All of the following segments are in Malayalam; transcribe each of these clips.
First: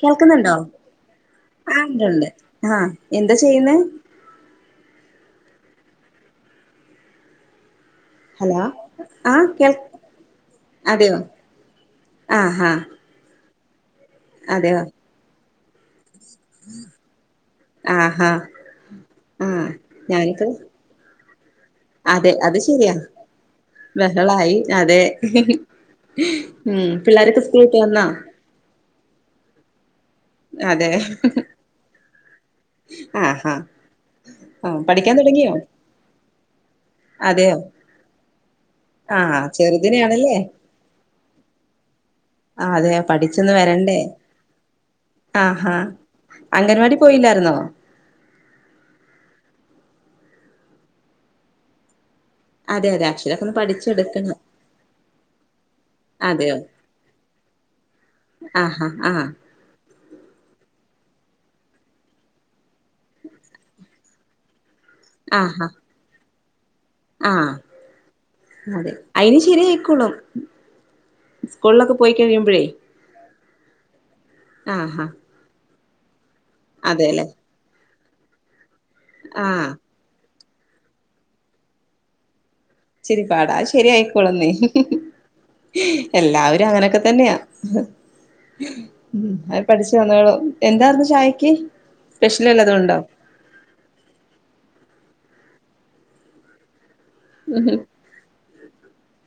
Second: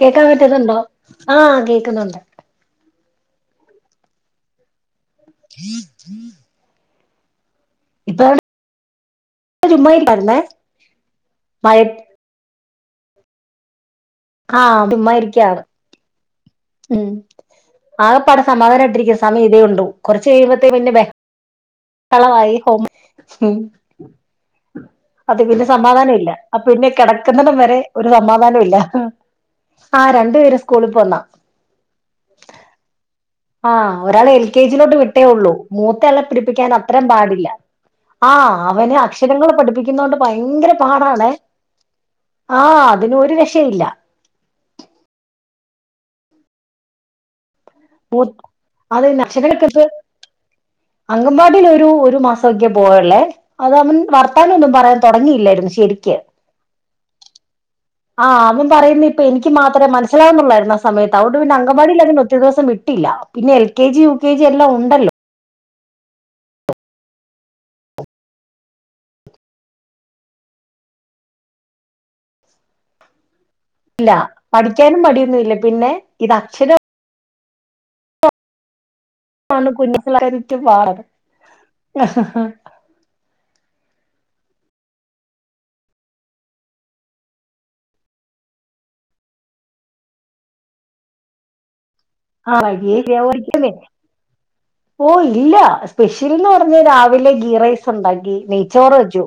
കേക്കാൻ കേൾക്കുന്നുണ്ടോ പറ്റുന്നുണ്ടോ ആഹ് ഉണ്ട് ഉണ്ട് ആഹ് എന്താ ചെയ്യുന്നേ ഇപ്പൊ ഹലോ ആഹ് കേൾ ചുമ്മാ ഇരിക്കായിരുന്നേ അതെയോ മഴ ആഹാ അതെയോ ആഹ് ചുമ്മാരിക്ക്യാണ് ഉം ആകെ ആഹാ പാടെ സമാധാനായിട്ടിരിക്കു സമയ ഇതേ ആഹ് ഒള്ളൂ കൊറച്ച് ഞാനിപ്പോ കഴിയുമ്പോത്തേ പിന്നെ വെ അതെ കളവായി അത് ഹൊം ശരിയാ ഉം ബഹളായി അതെ അത് പിന്നെ സമാധാനം ഇല്ലാ അഹ് ഉം പിന്നെ പിള്ളോരൊക്കെ കിടക്കുന്നടം സ്കൂൾ വിട്ട് വരെ വന്നോ ഒരു സമാധാനും ഇല്ല ആഹ് രണ്ടു പേരും സ്കൂളിൽ പോന്നാ ആഹ് ആഹ് ആഹ് ഒരാളെ എൽ കെ ജിലോട്ട് പഠിക്കാൻ വിട്ടേ തുടങ്ങിയോ ഒള്ളൂ മൂത്താളെ പടിപ്പിക്കാൻ അത്രേം പാടില്ല അതെയോ ആഹ് അവന് ആഹ് അക്ഷരങ്ങള് പഠിപ്പിക്കുന്നോണ്ട് ചെറുതിനെയാണല്ലേ ഭയങ്കര പാടാണേ ആഹ് അതെ അതിന് ഒരു പഠിച്ചൊന്ന് രക്ഷേം ഇല്ല വരണ്ടേ ആഹാ അംഗൻവാടി പോയില്ലായിരുന്നോ മൂത് അതെന്നെ അക്ഷരം കിട്ടിയോട്ത് അങ്കൻമ്പാടീൽ ഒരു ഒരു മാസം ക്കൊ അതെ അതെ പോയൊള്ളേ അക്ഷരൊക്കെ ഒന്ന് അത് അവൻ പഠിച്ചെടുക്കണം വർത്താനം ഒന്നും പറയാൻ തുടങ്ങിയില്ലായിരുന്നു ശെരിക്ക് അതെയൊ ആഅവൻ പറയുന്നിപ്പൊ ആഹ് എനിക്ക് മാത്രേ മനസ്സിലാവുന്നൊള്ളായിരുന്നു ആ സമയത്ത് അതൊണ്ട് പിന്നെ അംഗൻവാടിലങ്ങനെ ഒറ്റ ദിവസം വിട്ട് ട്ടില്ല പിന്നെ L K G U K G എല്ലാം ഉണ്ടല്ലോ ആഹ് ആഹ് ആഹ് അതെ ഐനി ശെരിയായിക്കോളും സ്കൂളിലൊക്കെ പോയി കഴിയുമ്പഴേ ഇല്ലാ പഠിക്കാനും മടിയൊന്നും ഇല്ല പിന്നെ ഇതക്ഷര അതേലേ ആണ് ആഹ് കുഞ്ഞി പിള്ളേരെ [unintelligible] റ്റ് പാട് ച്ചിരി പാടാ അത് ശെരിയായിക്കോളെന്നേ എല്ലാവരും അങ്ങനെയൊക്കെ തന്നെയാ ഉം അത് പഠിച്ചു വന്നോളും എന്താര്ന്നു ചായക്ക് സ്പെഷ്യൽ ആഹ് വല്ലതും ഉണ്ടോ [unintelligible] ഓഹ് ഇല്ലാ സ്പെഷ്യൽന്ന് പറഞ്ഞ് രാവിലെ ഗീ റൈസുണ്ടാക്കി നെയ്ച്ചോറ് വെച്ചു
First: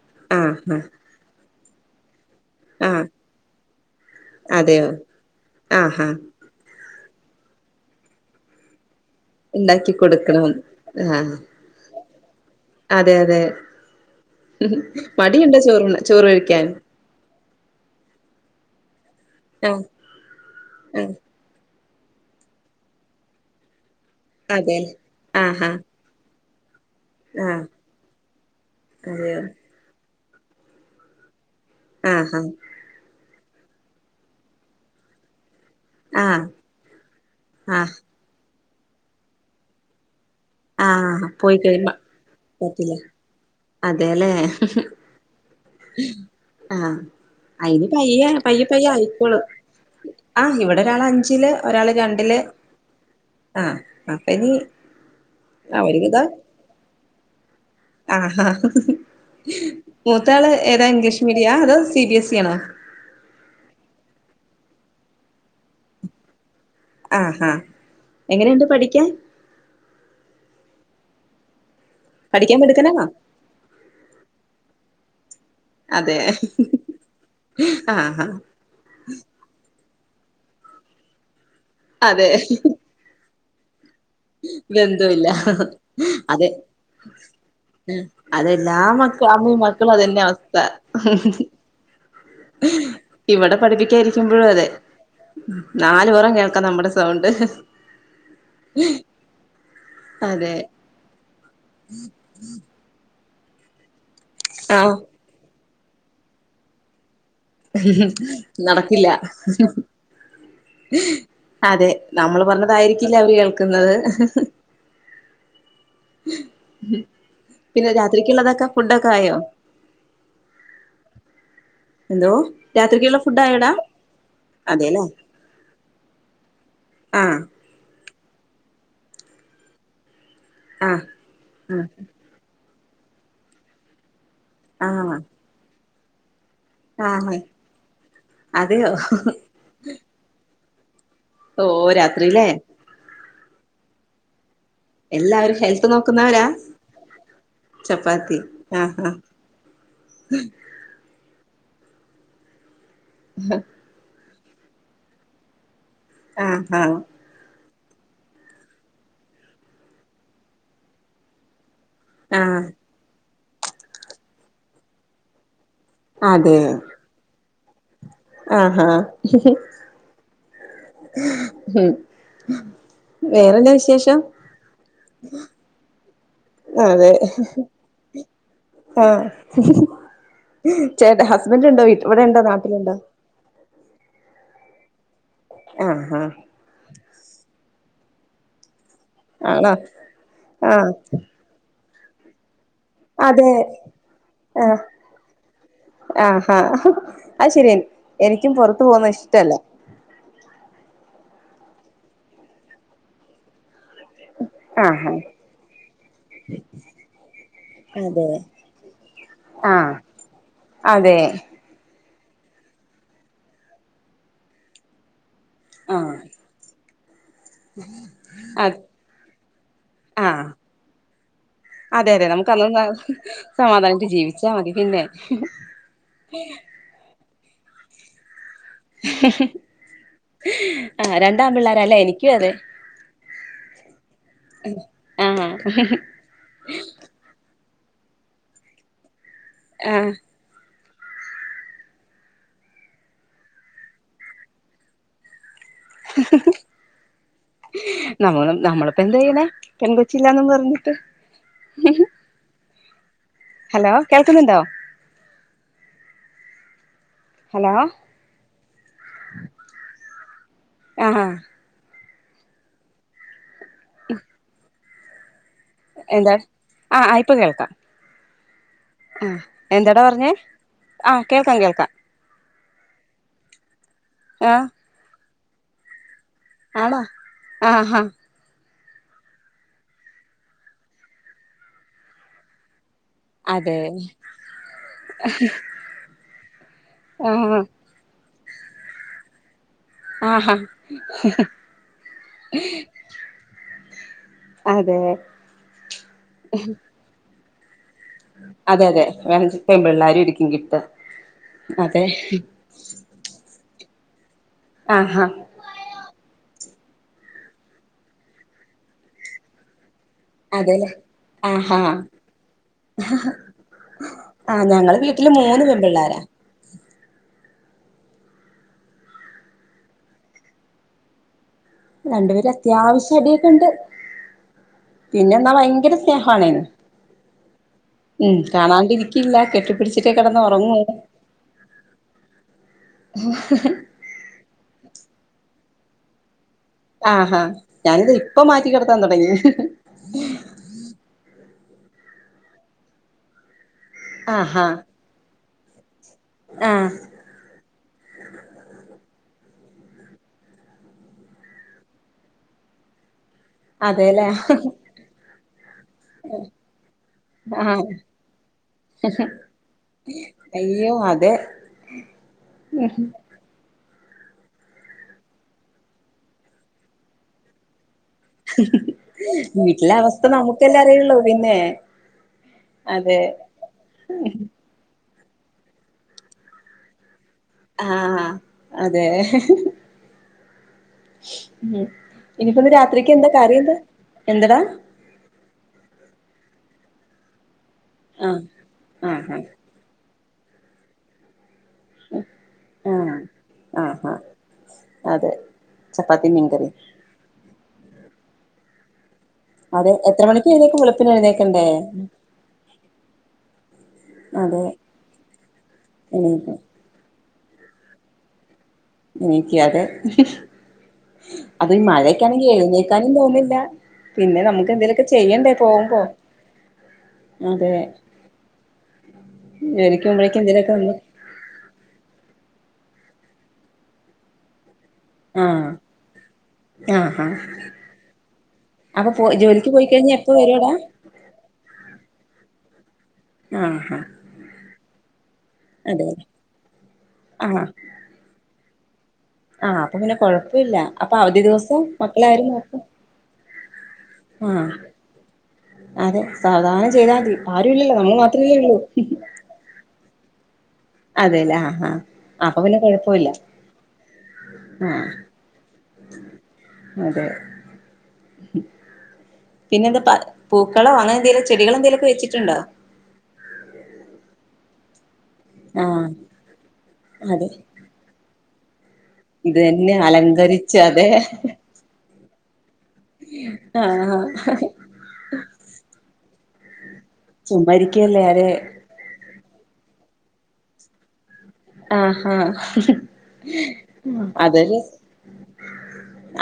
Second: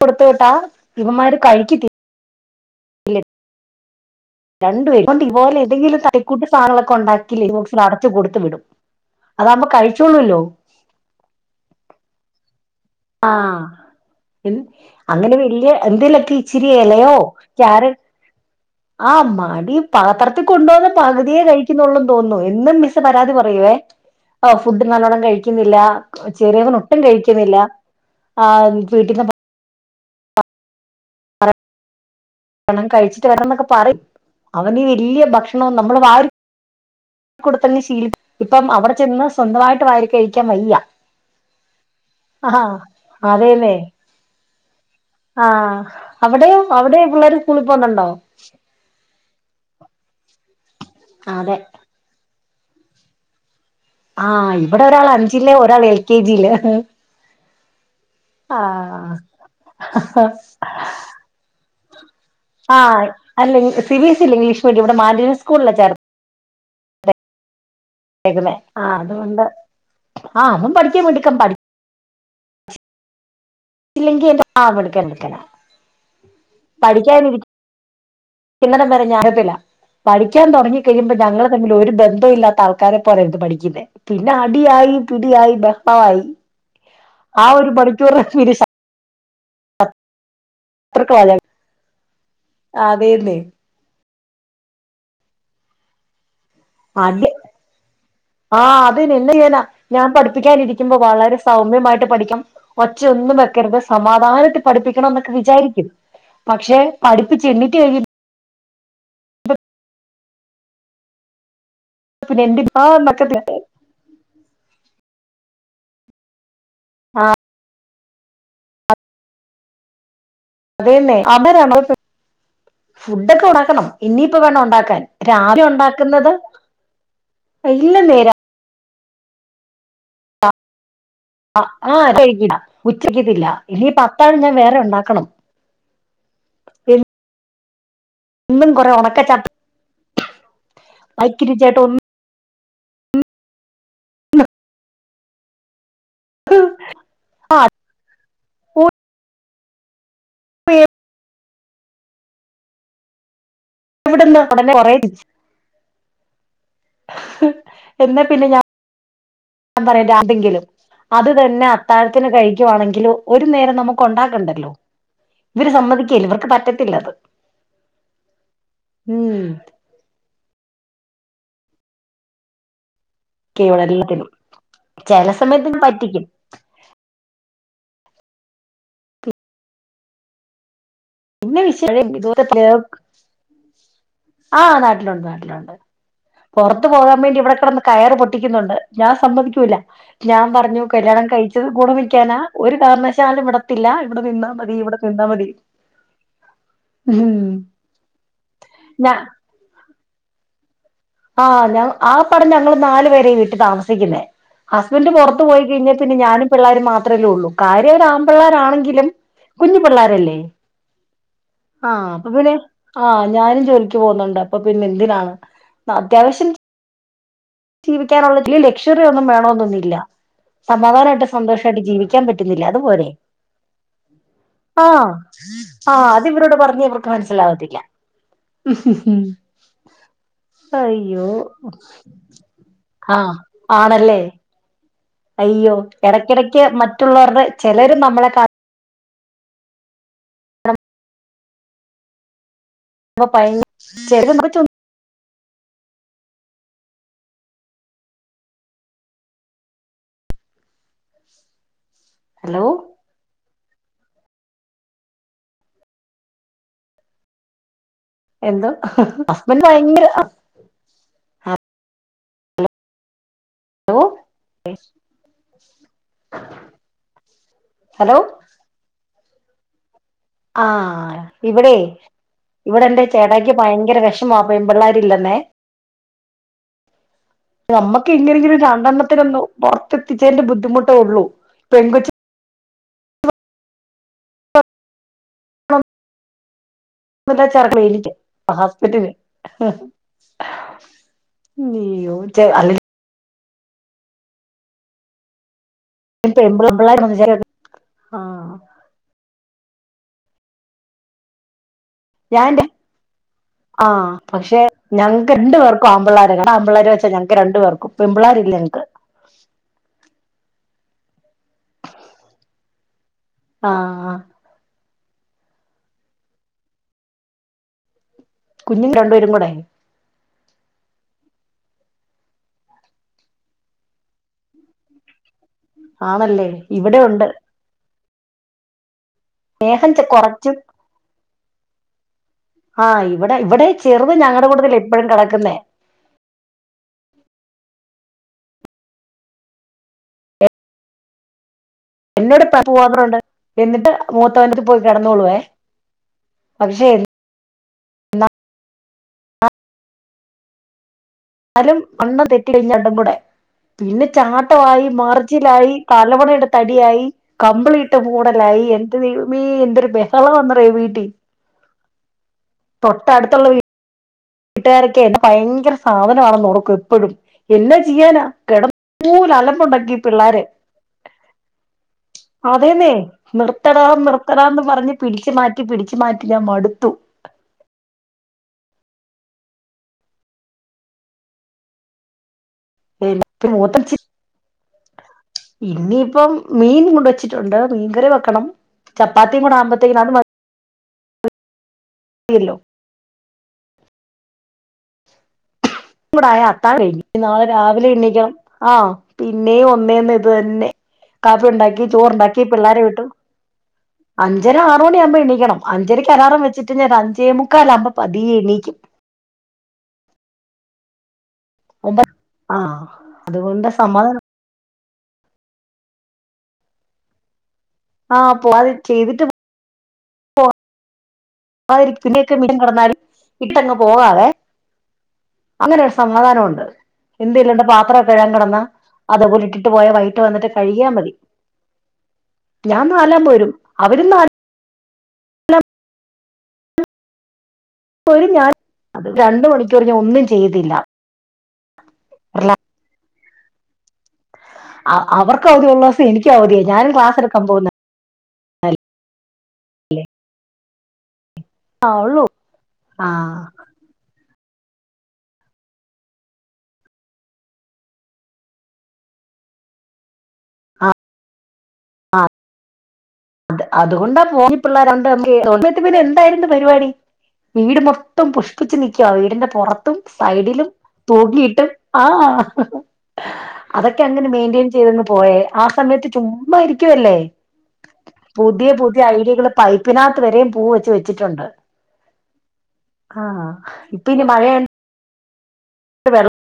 കൊടുത്തു വിട്ടാ ആഹ് ആഹ് ഇവന്മാര് കഴിക്കത്ത് ആഹ് അതെയോ രണ്ടു പേര് ണ്ടി തിപോലെ എന്തേങ്കിലും ആഹാ തട്ടിക്കൂട്ട് സാനങ്ങളൊക്കെ ഒണ്ടാക്കി ലഞ്ച്ബോക്സിൽ അടച്ച് കൊടുത്ത് വിടും അതാവുമ്പ ഉണ്ടാക്കി കഴിച്ചോള്ളൂല്ലോ കൊടുക്കണം ആഹ് അതെ അതെ ആഹ് അങ്ങനെ മടിയുണ്ടോ വല്യ ചോറുണ്ണാൻ ചോറ് എന്തെലൊക്കെ കഴിക്കാൻ ഇച്ചിരി ഇലയോ കാര്യ ആഹ് മടി ആഹ് പാത്രത്തിൽ കൊണ്ടോണ ആഹ് പകുതിയെ കഴി ക്കുന്നുള്ളൂ തോന്നുന്നു എന്നും മിസ്സ് പരാതി പറയുവേ ഹോ അതെ ഫുഡ് നല്ലോണ്ണം ആഹാ കഴിക്കുന്നില്ല ചെറിയവൻ ഒട്ടും കഴിക്കുന്നില്ല ആഹ് ആ വീട്ടിത്തെ ഭക്ഷ അതെയോ ആഹ് ഹാ ഭക്ഷണം കഴിച്ചിട്ട് വരാന്നൊക്കെ പറയും അവന് വല്യ ഭക്ഷണ ണം നമ്മൾ വായിൽ ആഹ് കൊടുത്തന്നെ ആഹ് ശീലി ഇപ്പം അവിടെ ചെന്ന് സ്വന്തമായിട്ട് വാരി കഴിക്ക ആഹ് പോയി കഴിമ്പ [unintelligible] അതേലേ അതേല്ലേ അവിടെയോ അവിടെ ആഹ് പിള്ളേര് സ്കൂളിൽ അയിനി പോന്നുണ്ടോ പയ്യേ പയ്യേ പയ്യേ ആയിക്കോളും ആഹ് ഇവിടെ ഒരാള് അഞ്ചില് അതെ ഒരാള് രണ്ടില് ആഹ് അപ്പ ഇനി ആഹ് ഇവിടെ ഒരാൾ അഞ്ചില് ഒരാൾ എൽ കെ അവര്ക്കിതാ ജിയില് ആഹ് ആഹ് മൂത്ത ആള് ഏതാ ഇംഗ്ലീഷ് മീഡിയ അതോ സി ബി എസ് ഇ ആണോ ആഹ് അല്ല സി ബി എസ് ഇല്ല ഇംഗ്ലീഷ് മീഡിയം ഇവിടെ മാലിനി സ്കൂളില ചേർത്ത ആഹ് ആഹ് ക്കുന്നേ ആ അതുകൊണ്ട് ആ അവൻ പഠിക്കൻ മിടുക്കാ പഠി പഠിക്കാൻ മിടുക്കണാന്നോ അല്ലെങ്കി എന്റെ ആ മിടുക്കെനാ മിടുക്കനാ അതെ പഠിക്കാനിരിക്കുന്നിടം ആഹ് ആഹ് [unintelligible] പഠിക്കാൻ തുടങ്ങി കഴിയുമ്പോ ഞങ്ങൾ തമ്മിൽ ഒരു അതെ ബന്ധവും ഇല്ലാത്ത ആൾക്ക ആക്കാരെ പോലെണ്ട് പഠിക്കുന്ന പിന്നെ അടിയായി ബന്ധവില്ല പിടിയായി ബഹളമായി അതെ ആ ഒരു മണിക്കൂർ [unintelligible] അതെല്ലാ [unintelligible] മക്കളും അതന്നെ അവസ്ഥ ശത്രുക്കളാ ഞ അതേന്നെ ഇവിടെ പഠിപ്പിക്കാനിരിക്കുമ്പോഴും അതെ നാലപുറം കേൾ ഇക്ക നമ്മുടെ അടി സൗണ്ട് എന്ത്യ്യാനാ ഞാൻ അതെ പഠിപ്പിക്കാനിരിക്കുമ്പോ വളരെ സൗമ്യമായിട്ട് പഠിക്കും ഒച്ച ഒന്നും വെക്കരുത് സമാധാനത്തിൽ ആഹ് പഠിപ്പിക്കണം എന്നൊക്കെ വിചാരിക്കും പക്ഷെ പഠിപ്പിച്ചിണ്ണി നടക്കില്ല അതെ നമ്മള് പിന്നെ എന്റെ പറഞ്ഞതായിരിക്കില്ല അവര് ആഹ് കേൾക്കുന്നത് ഉം പിന്നെ രാത്രിക്കുള്ളതൊക്കെ ഫുഡൊക്കെ ആയോ അതെന്നേ അവ്ടെ രണ്ട് എന്തോ രാത്രിക്കുള്ള ഫുഡ്ഡ് ഫുഡ് ഒക്കെ ആയോടാ ഉണ്ടാക്കണം ഇനിയിപ്പോ വേണം ഉണ്ടാക്കാൻ അതെല്ലേ രാവിലെ ഉണ്ടാക്കുന്നത് ആഹ് ഇല്ല നേരാ ആഹ് അഹ് ആഹ് ഇതെയ്കിട ഉച്ചയ്ക്കത്തില്ല ഇനിപ്പ അത്താഴം ഞാൻ വേറെ ആഹ് ഉണ്ടാക്കണം ആന്നെ ഇന്നും കുറേ ഉണക്കച്ചപ്പ് ഓഹ് രാത്രിലേ എല്ലാവരും ഹെൽ ത്ത് നോക്കുന്നവരാ ചപ്പാത്തി അഹ് ആഹ് പേ ഉമ്മ ഇവിടന്ന് ഉടനെ കുറേ ചിരിച് ആഹ് ആഹ് എന്നാ പിന്നെ ഞാൻ ഞാൻ പറയാന്തെങ്കിലും അത് തന്നെ അതാഴത്തിന് ആഹ് ആഹ് കഴിക്കുവാണെങ്കിലും ഒരു നേരം നമുക്ക് ഒണ്ടാക്കണ്ടല്ലോ ഇവര് സമ്മതി ക്കേല് ഇവർക്ക് പറ്റത്തില്ലത് ആഹ് ആഹ് ഉം വേറെന്താ വിശേഷം ഇന്നട്ട് പിന്നെ പറ്റിക്കും അതെ ആഹ് ചേട്ടാ പിന്നെ ഹസ്ബന്റ് ഉണ്ടോ വീട്ട് വിഷയം ഇവിടെ ഉണ്ടോ നാട്ടിലുണ്ടോ ആഹ് നാട്ടിലുണ്ട് നാട്ടിലുണ്ട് ആഹ് ആഹ് പൊറത്ത് പോകാൻ വേണ്ടി ഇവിടെക്കിടന്ന് കയറ് പൊട്ടിക്കുന്നുണ്ട് ഞാൻ ആണോ സമ്മതിക്കൂല്ല ഞാൻ പറഞ്ഞു ആഹ് കല്യാണം കഴിച്ചത് കൂടെ നിക്കാനാ ഒരു കാരണവശാലും അതെ വിടത്തില്ല ഇവിടെ നിന്നാ മതി ഇവിടെ നിന്നാ മതീ ആഹ് ഹാ അതു ശരിയാ എനിക്കും പൊറത്തു പോകുന്നത് ഞാൻ ഇഷ്ട്ടല്ല ആഹ് ഞാ ആകപ്പാടെ ഞങ്ങള് നാലുപേര ഈ വീട്ടി താമസിക്കുന്നേ ഹസ്ബന്റെ ആഹാ പൊറത്തു പോയി കഴിഞ്ഞാ പിന്നെ ഞാനും പിള്ളേരും മാത്രല്ലേ ഉള്ളൂ കാര്യം അതെ അവരാമ്പിള്ളേരാണെങ്കിലും കുഞ്ഞു പിള്ളാരല്ലേ അതേ ആഹ് അപ്പ പിന്നെ ആഹ് ഞാനും ജോലിക്ക് പോകുന്നുണ്ട് അപ്പ പിന്നെ എന്തിനാ ആഹ് അത്യാവശ്യം ജീവിക്കാനുള്ള ഇല്ല്യ അത് ലക്ഷ്റി ഒന്നും വേണന്നൊന്നുല്ല ആഹ് സമാധാനായിട്ട് സന്തോഷായിട്ട് അതെ ജീവിക്കാൻ അതെ നമുക്ക് പറ്റുന്നില്ലേ അതൊന്ന് അതുപോരേ സമാധാനായിട്ട് ജീവിച്ചാ മതി പിന്നെ ആഹ് ആഹ് അത് ഇവരോട് പറഞ്ഞാ ഇവർക്ക് മനസ്സിലാവത്തില്ല ആഹ് അയ്യോ രണ്ടാൺ പിള്ളേരല്ലേ എനിക്കും ആഹ് ആണല്ലേ ഉം അയ്യോ എടയ്ക്കെടയ്ക്ക് മറ്റുള്ളവരുടെ ചിലരു നമ്മളെ കാ ആഹ് [unintelligible] [unintelligible] നമ്മള് നമ്മളിപ്പ എന്താ ചെയ്യണേ പെൺ കൊച്ചില്ലാന്നും പറഞ്ഞിട്ട് ഹലോ ഹലോ കേൾക്കുന്നുണ്ടോ? ഹലോ എന്തോ ഹസ്ബന്റ് ഭയങ്കര ആഹാ ഓഹ് എന്താ ആഹ് ഇപ്പം കേൾക്കാം ഹലോ ആഹ് എന്താടാ പറഞ്ഞേ ആ ആഹ് കേൾക്കാം ഇവിടേയ് കേൾക്കാം ഇവിടെന്റെ ചേട്ടായ്ക്ക് ഭയങ്കര വെഷമാ ആ പെമ്പിള്ളേര് ഇല്ലന്നേ ആണോ ആഹാ നമ്മക്ക് ഇല്ലെങ്കിലും രണ്ടെണ്ണത്തിന് ഒന്നു പുറത്തെത്തിച്ചതിന്റെ ബുദ്ധിമുട്ടേ ഒള്ളൂ പെൺകൊച്ച് അതേയ് [unintelligible] ഹസ്ബന്റിന് ആഹാ ഇയ്യോ [unintelligible] അതേയ് ഈ [unintelligible] അതെ അതെ വേ പെമ്പിള്ളേരും ഇരിക്കും കിട്ട് അതെ ഞാനെന്റെ ആഹ് പക്ഷെ ആഹാ ഞങ്ങക്ക് രണ്ടു പേർ ക്കും ആമ്പിള്ളാരാ രണ്ടാമ്പിള്ളാരു വച്ചാ ഞങ്ങക്ക് രണ്ട് പേർക്കും പെമ്പിള്ളേരില്ല ഞങ്ങക്ക് അതേല്ലേ ആഹാ ആഹ് ആഹ് ഞങ്ങള് വീട്ടില് മൂന്ന് പെൺ പിള്ളാരാ കുഞ്ഞും രണ്ടേരും കൂടെ രണ്ടുപേരും അത്യാവശ്യം ഇടിയൊക്കെ ഉണ്ട് പിന്നെന്താ ഭയ ആണല്ലേ ഇവിടെ ഉണ്ട് ഉം കാണാണ്ടിരിക്കില്ല സ്നേഹം ചെ- കെട്ടിപ്പിടിച്ചിട്ടേ കിടന്ന് കുറച്ചും ഉറങ്ങൂ ആഹ് ഇവിടെ ഇവിടെ ചെറുത് ഞങ്ങടെ കൂട്ടത്തിൽ ഇപ്പഴും കെടക്കുന്നേ ആഹാ ഞാനിതാ ഇപ്പം മാറ്റി കിടത്താൻ തുടങ്ങി എന്നോട് [unintelligible] ണ്ട് എന്നിട്ട് മൂത്തവന്റെ അടുത്ത് ആഹാ പോയി കിടന്നോളുവേ പക്ഷെ ആഹ് എന്നാലും അണ്ണം തെറ്റി കഴിഞ്ഞാ രണ്ടും കൂടെ പിന്നെ അതെല്ലേ ചാട്ടവായി മറിച്ചിലായി തലവണ എടുത്ത് അടിയായി കമ്പിളി ആഹ് ഇട്ട് മൂടലായി എന്റെ ദൈവമേ എന്തൊരു ബഹളവെന്നറിയോ ഈ വീട്ടിൽ ഉം തൊട്ടടുത്തുള്ള വീ ട്ടുകാരൊക്കെ ഭയങ്കര സാധനമാണെന്ന് ഓർക്കും എപ്പഴും എന്നാ ചെയ്യാനാ കിടന്നൂല വീട്ടിലെ അലമ്പുണ്ടാക്കി ഈ അവസ്ഥ പിള്ളാര് നമുക്കല്ലേ അറിയുള്ളൂ പിന്നെ അതേന്നെ അതെ നിർത്തടാ നിർത്തടാന്ന് പറഞ്ഞ് പിടിച്ചു മാറ്റി പിടിച്ചു മാറ്റി ഞാൻ മടുത്തു ആഹ് അതേ ഉം ഇനിപ്പോ രാത് ഇപ്പോ മൂത്തച്ചി ഇനിയിപ്പം മീൻ കൊണ്ടുവച്ചി ഉണ്ട് മീൻ കറി ആഹ് വെക്കണം ആഹ് ചപ്പാത്തിയും കൂടെ ആവുബത്തേക്കും അത് മതി മതിയല്ലോ ആഹ ആഹ ആഹ അതെ ചപ്പാത്തി കൂടായ മീൻകറി അത്താഴം കഴിഞ്ഞ് ഇനി നാളെ രാവിലെ എണ്ണിക്കണം ആഹ് പിന്നെയും അതെ ഒന്നേന്ന് എത്ര ഇത് മണിക്ക് തന്നെ എഴുന്നേക്കും വെളുപ്പിന് കാപ്പി എഴുന്നേക്കണ്ടേ ഉണ്ടാക്കി ചോറുണ്ടാക്കി പിള്ളാരെ വിട്ടു അഞ്ചര അതെ ആറു മണിയകുമ്പോ എണീക്കണം അഞ്ചരക്ക് അലാറം എണീക്കും വെച്ചിട്ട് പിന്നെ ഒരു അഞ്ചേ മുക്കാല് ആവുമ്പോഴേക്കും പതിയെ എണീക്കും എനിക്ക് അതെഹിഹി അത് ഒമ്പത് മഴയൊക്കെ ആണെങ്കിൽ എഴുന്നേ ആഹ് ക്കാനും തോന്നുന്നില്ല അതുകൊണ്ട് സമാധാനം പിന്നെ നമുക്ക് എന്തെലൊക്കെചെ ചെയ്യണ്ടേ പോകുമ്പോ അതെ ആഹ് പോവാത് ചെയ്തിട്ട്പോ എനിക്കും മ്പോളേക്കും എത്തേലൊക്കെ വന്നു [unintelligible] കടന്നാലും ഇട്ടങ്ങ് പോവാതെ ആഹ് അങ്ങനെ ഒരു സമാധാനം ഉണ്ട് ആഹ് ഹാ എന്തേലുണ്ടേ പാത്രം ഒക്കെ കഴുകാൻ കിടന്നാ അപ്പൊ പോ അതതുപോലെ ഇട്ടിട്ട് ജോലിക്ക് പോയി പോയാ കഴിഞ്ഞാ വൈകിട്ട് എപ്പ വന്നിട്ട് വരുവെടാ കഴികിയാൽ മതി ഞാൻ നാലാം പോരും ആഹ് ഹാ അവരുംനാൽ അതെ ആ പ്പോഴും ഞാൻ അത് [inaudible] രണ്ട് മണിക്കൂർ ഞാൻ അപ്പൊ പിന്നെ ഒന്നും ചെയ്യതില്ല കൊഴപ്പവില്ല അപ്പൊ അവധി ദിവസം മക്കളെ ആര് നോക്കും ആഹ അവർക്ക് അവധി ഉള്ള ദിവസം അതെ എനിക്കും അവധിയാ സാവദാനം ഞാനും ചെയ്താ ക്ലാസ് മതി എടുക്കാൻ പോകുന്ന ആരുല്ലല്ലോ നമ്മൾ മാത്രല്ലേ ഉള്ളൂഹിഹി അതേലെ ആ ആഹ അപ്പൊ പിന്നെ ആ കൊഴപ്പില്ല ആഹ അതെ പിന്നെ എന്താ പറ് ആ പൂക്കളം ആണ് എന്തേലും ചെടികൾ എന്തെലുമൊക്കെ വെച്ചിട്ടുണ്ടോ അതുകൊണ്ടാ പോന്നി പിള്ളേരോണ്ടെങ്കി [unintelligible] പിന്നെ ആഹ് എന്തായിരുന്നു പരിപാടി അതെ വീടുംമോ മൊത്തോം പുഷ്പിച്ച് നിക്കുവാ വീടിന്റെ ഇത് തന്നെ പുറത്തും സൈഡിലും അലങ്കരിച്ച് അതെ തൂങ്ങിയിട്ടും ആഅഹ് അതൊക്കെ ആഹ് അങ്ങനെ മെയിന്റെയിൻ ചെയ്തങ്ങ് പോയേ ആ സമയത്ത് ചുമ്മായിരിക്കുവല്ലേ ചുമ്മായിരിക്കുവല്ലേ ആരെ ഈ ഐഡികള് പൈപ്പിനാത്ത് വരേയും പോവോ ചോയിച്ചിട്ടുണ്ട് ആ ആഹ ഹ ഇപ്പ ഇനി ഹ അതല്ല മഴയണ്ട്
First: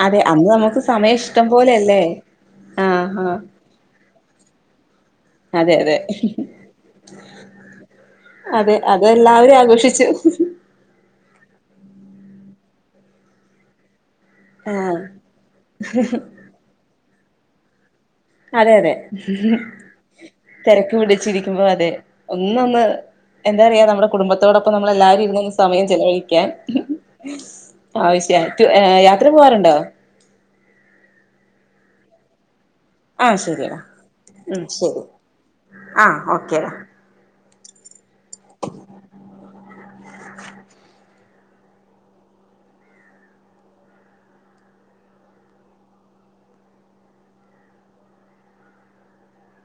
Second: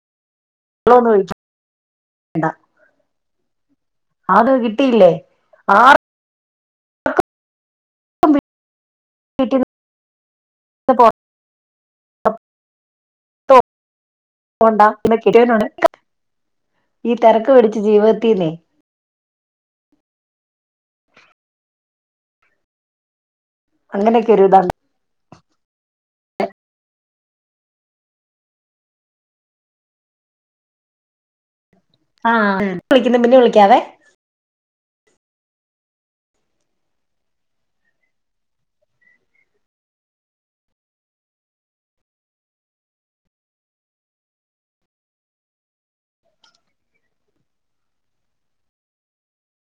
അതെ അന്ന് നമുക്ക് വെള്ളമൊന്നും സമയം ഒഴിക്കും ഇഷ്ടം പോലെ അല്ലെ ആഹ് ആഹ അതും കിട്ടിയില്ലേ അതെ ആർ അതെ.... അതെ അതെല്ലാവരും ആഘോഷിച്ചു ഹ്ഹ്ഹ്.. പ്പോ [inaudible] പോണ്ട ആഹ് എന്ന കിട്ടിയന്നണ് [unintelligible] ഈ തിരക്ക് പിടിച്ച ജീവിതത്തീന്ന് അത അതെ ഹെഹെ തിരക്ക് പിടിച്ചി രിക്കുമ്പോ അതെ ഒന്നന്ന് എന്താറയ നമ്മുടെ അങ്ങനെയൊക്കെ ഒരു ഇതാണ് കുടുംബത്തോടൊപ്പം നമ്മൾ എല്ലാരും ഇരുന്നും സമയം ചെലവഴിക്കാൻഹിഹി ആവശ്യയാത് ഏയ് യാത്ര പോവാറുണ്ടോ ആ ഉം ആ ശെരി ടാ ഉം ശെരി ആ ഓക്കേ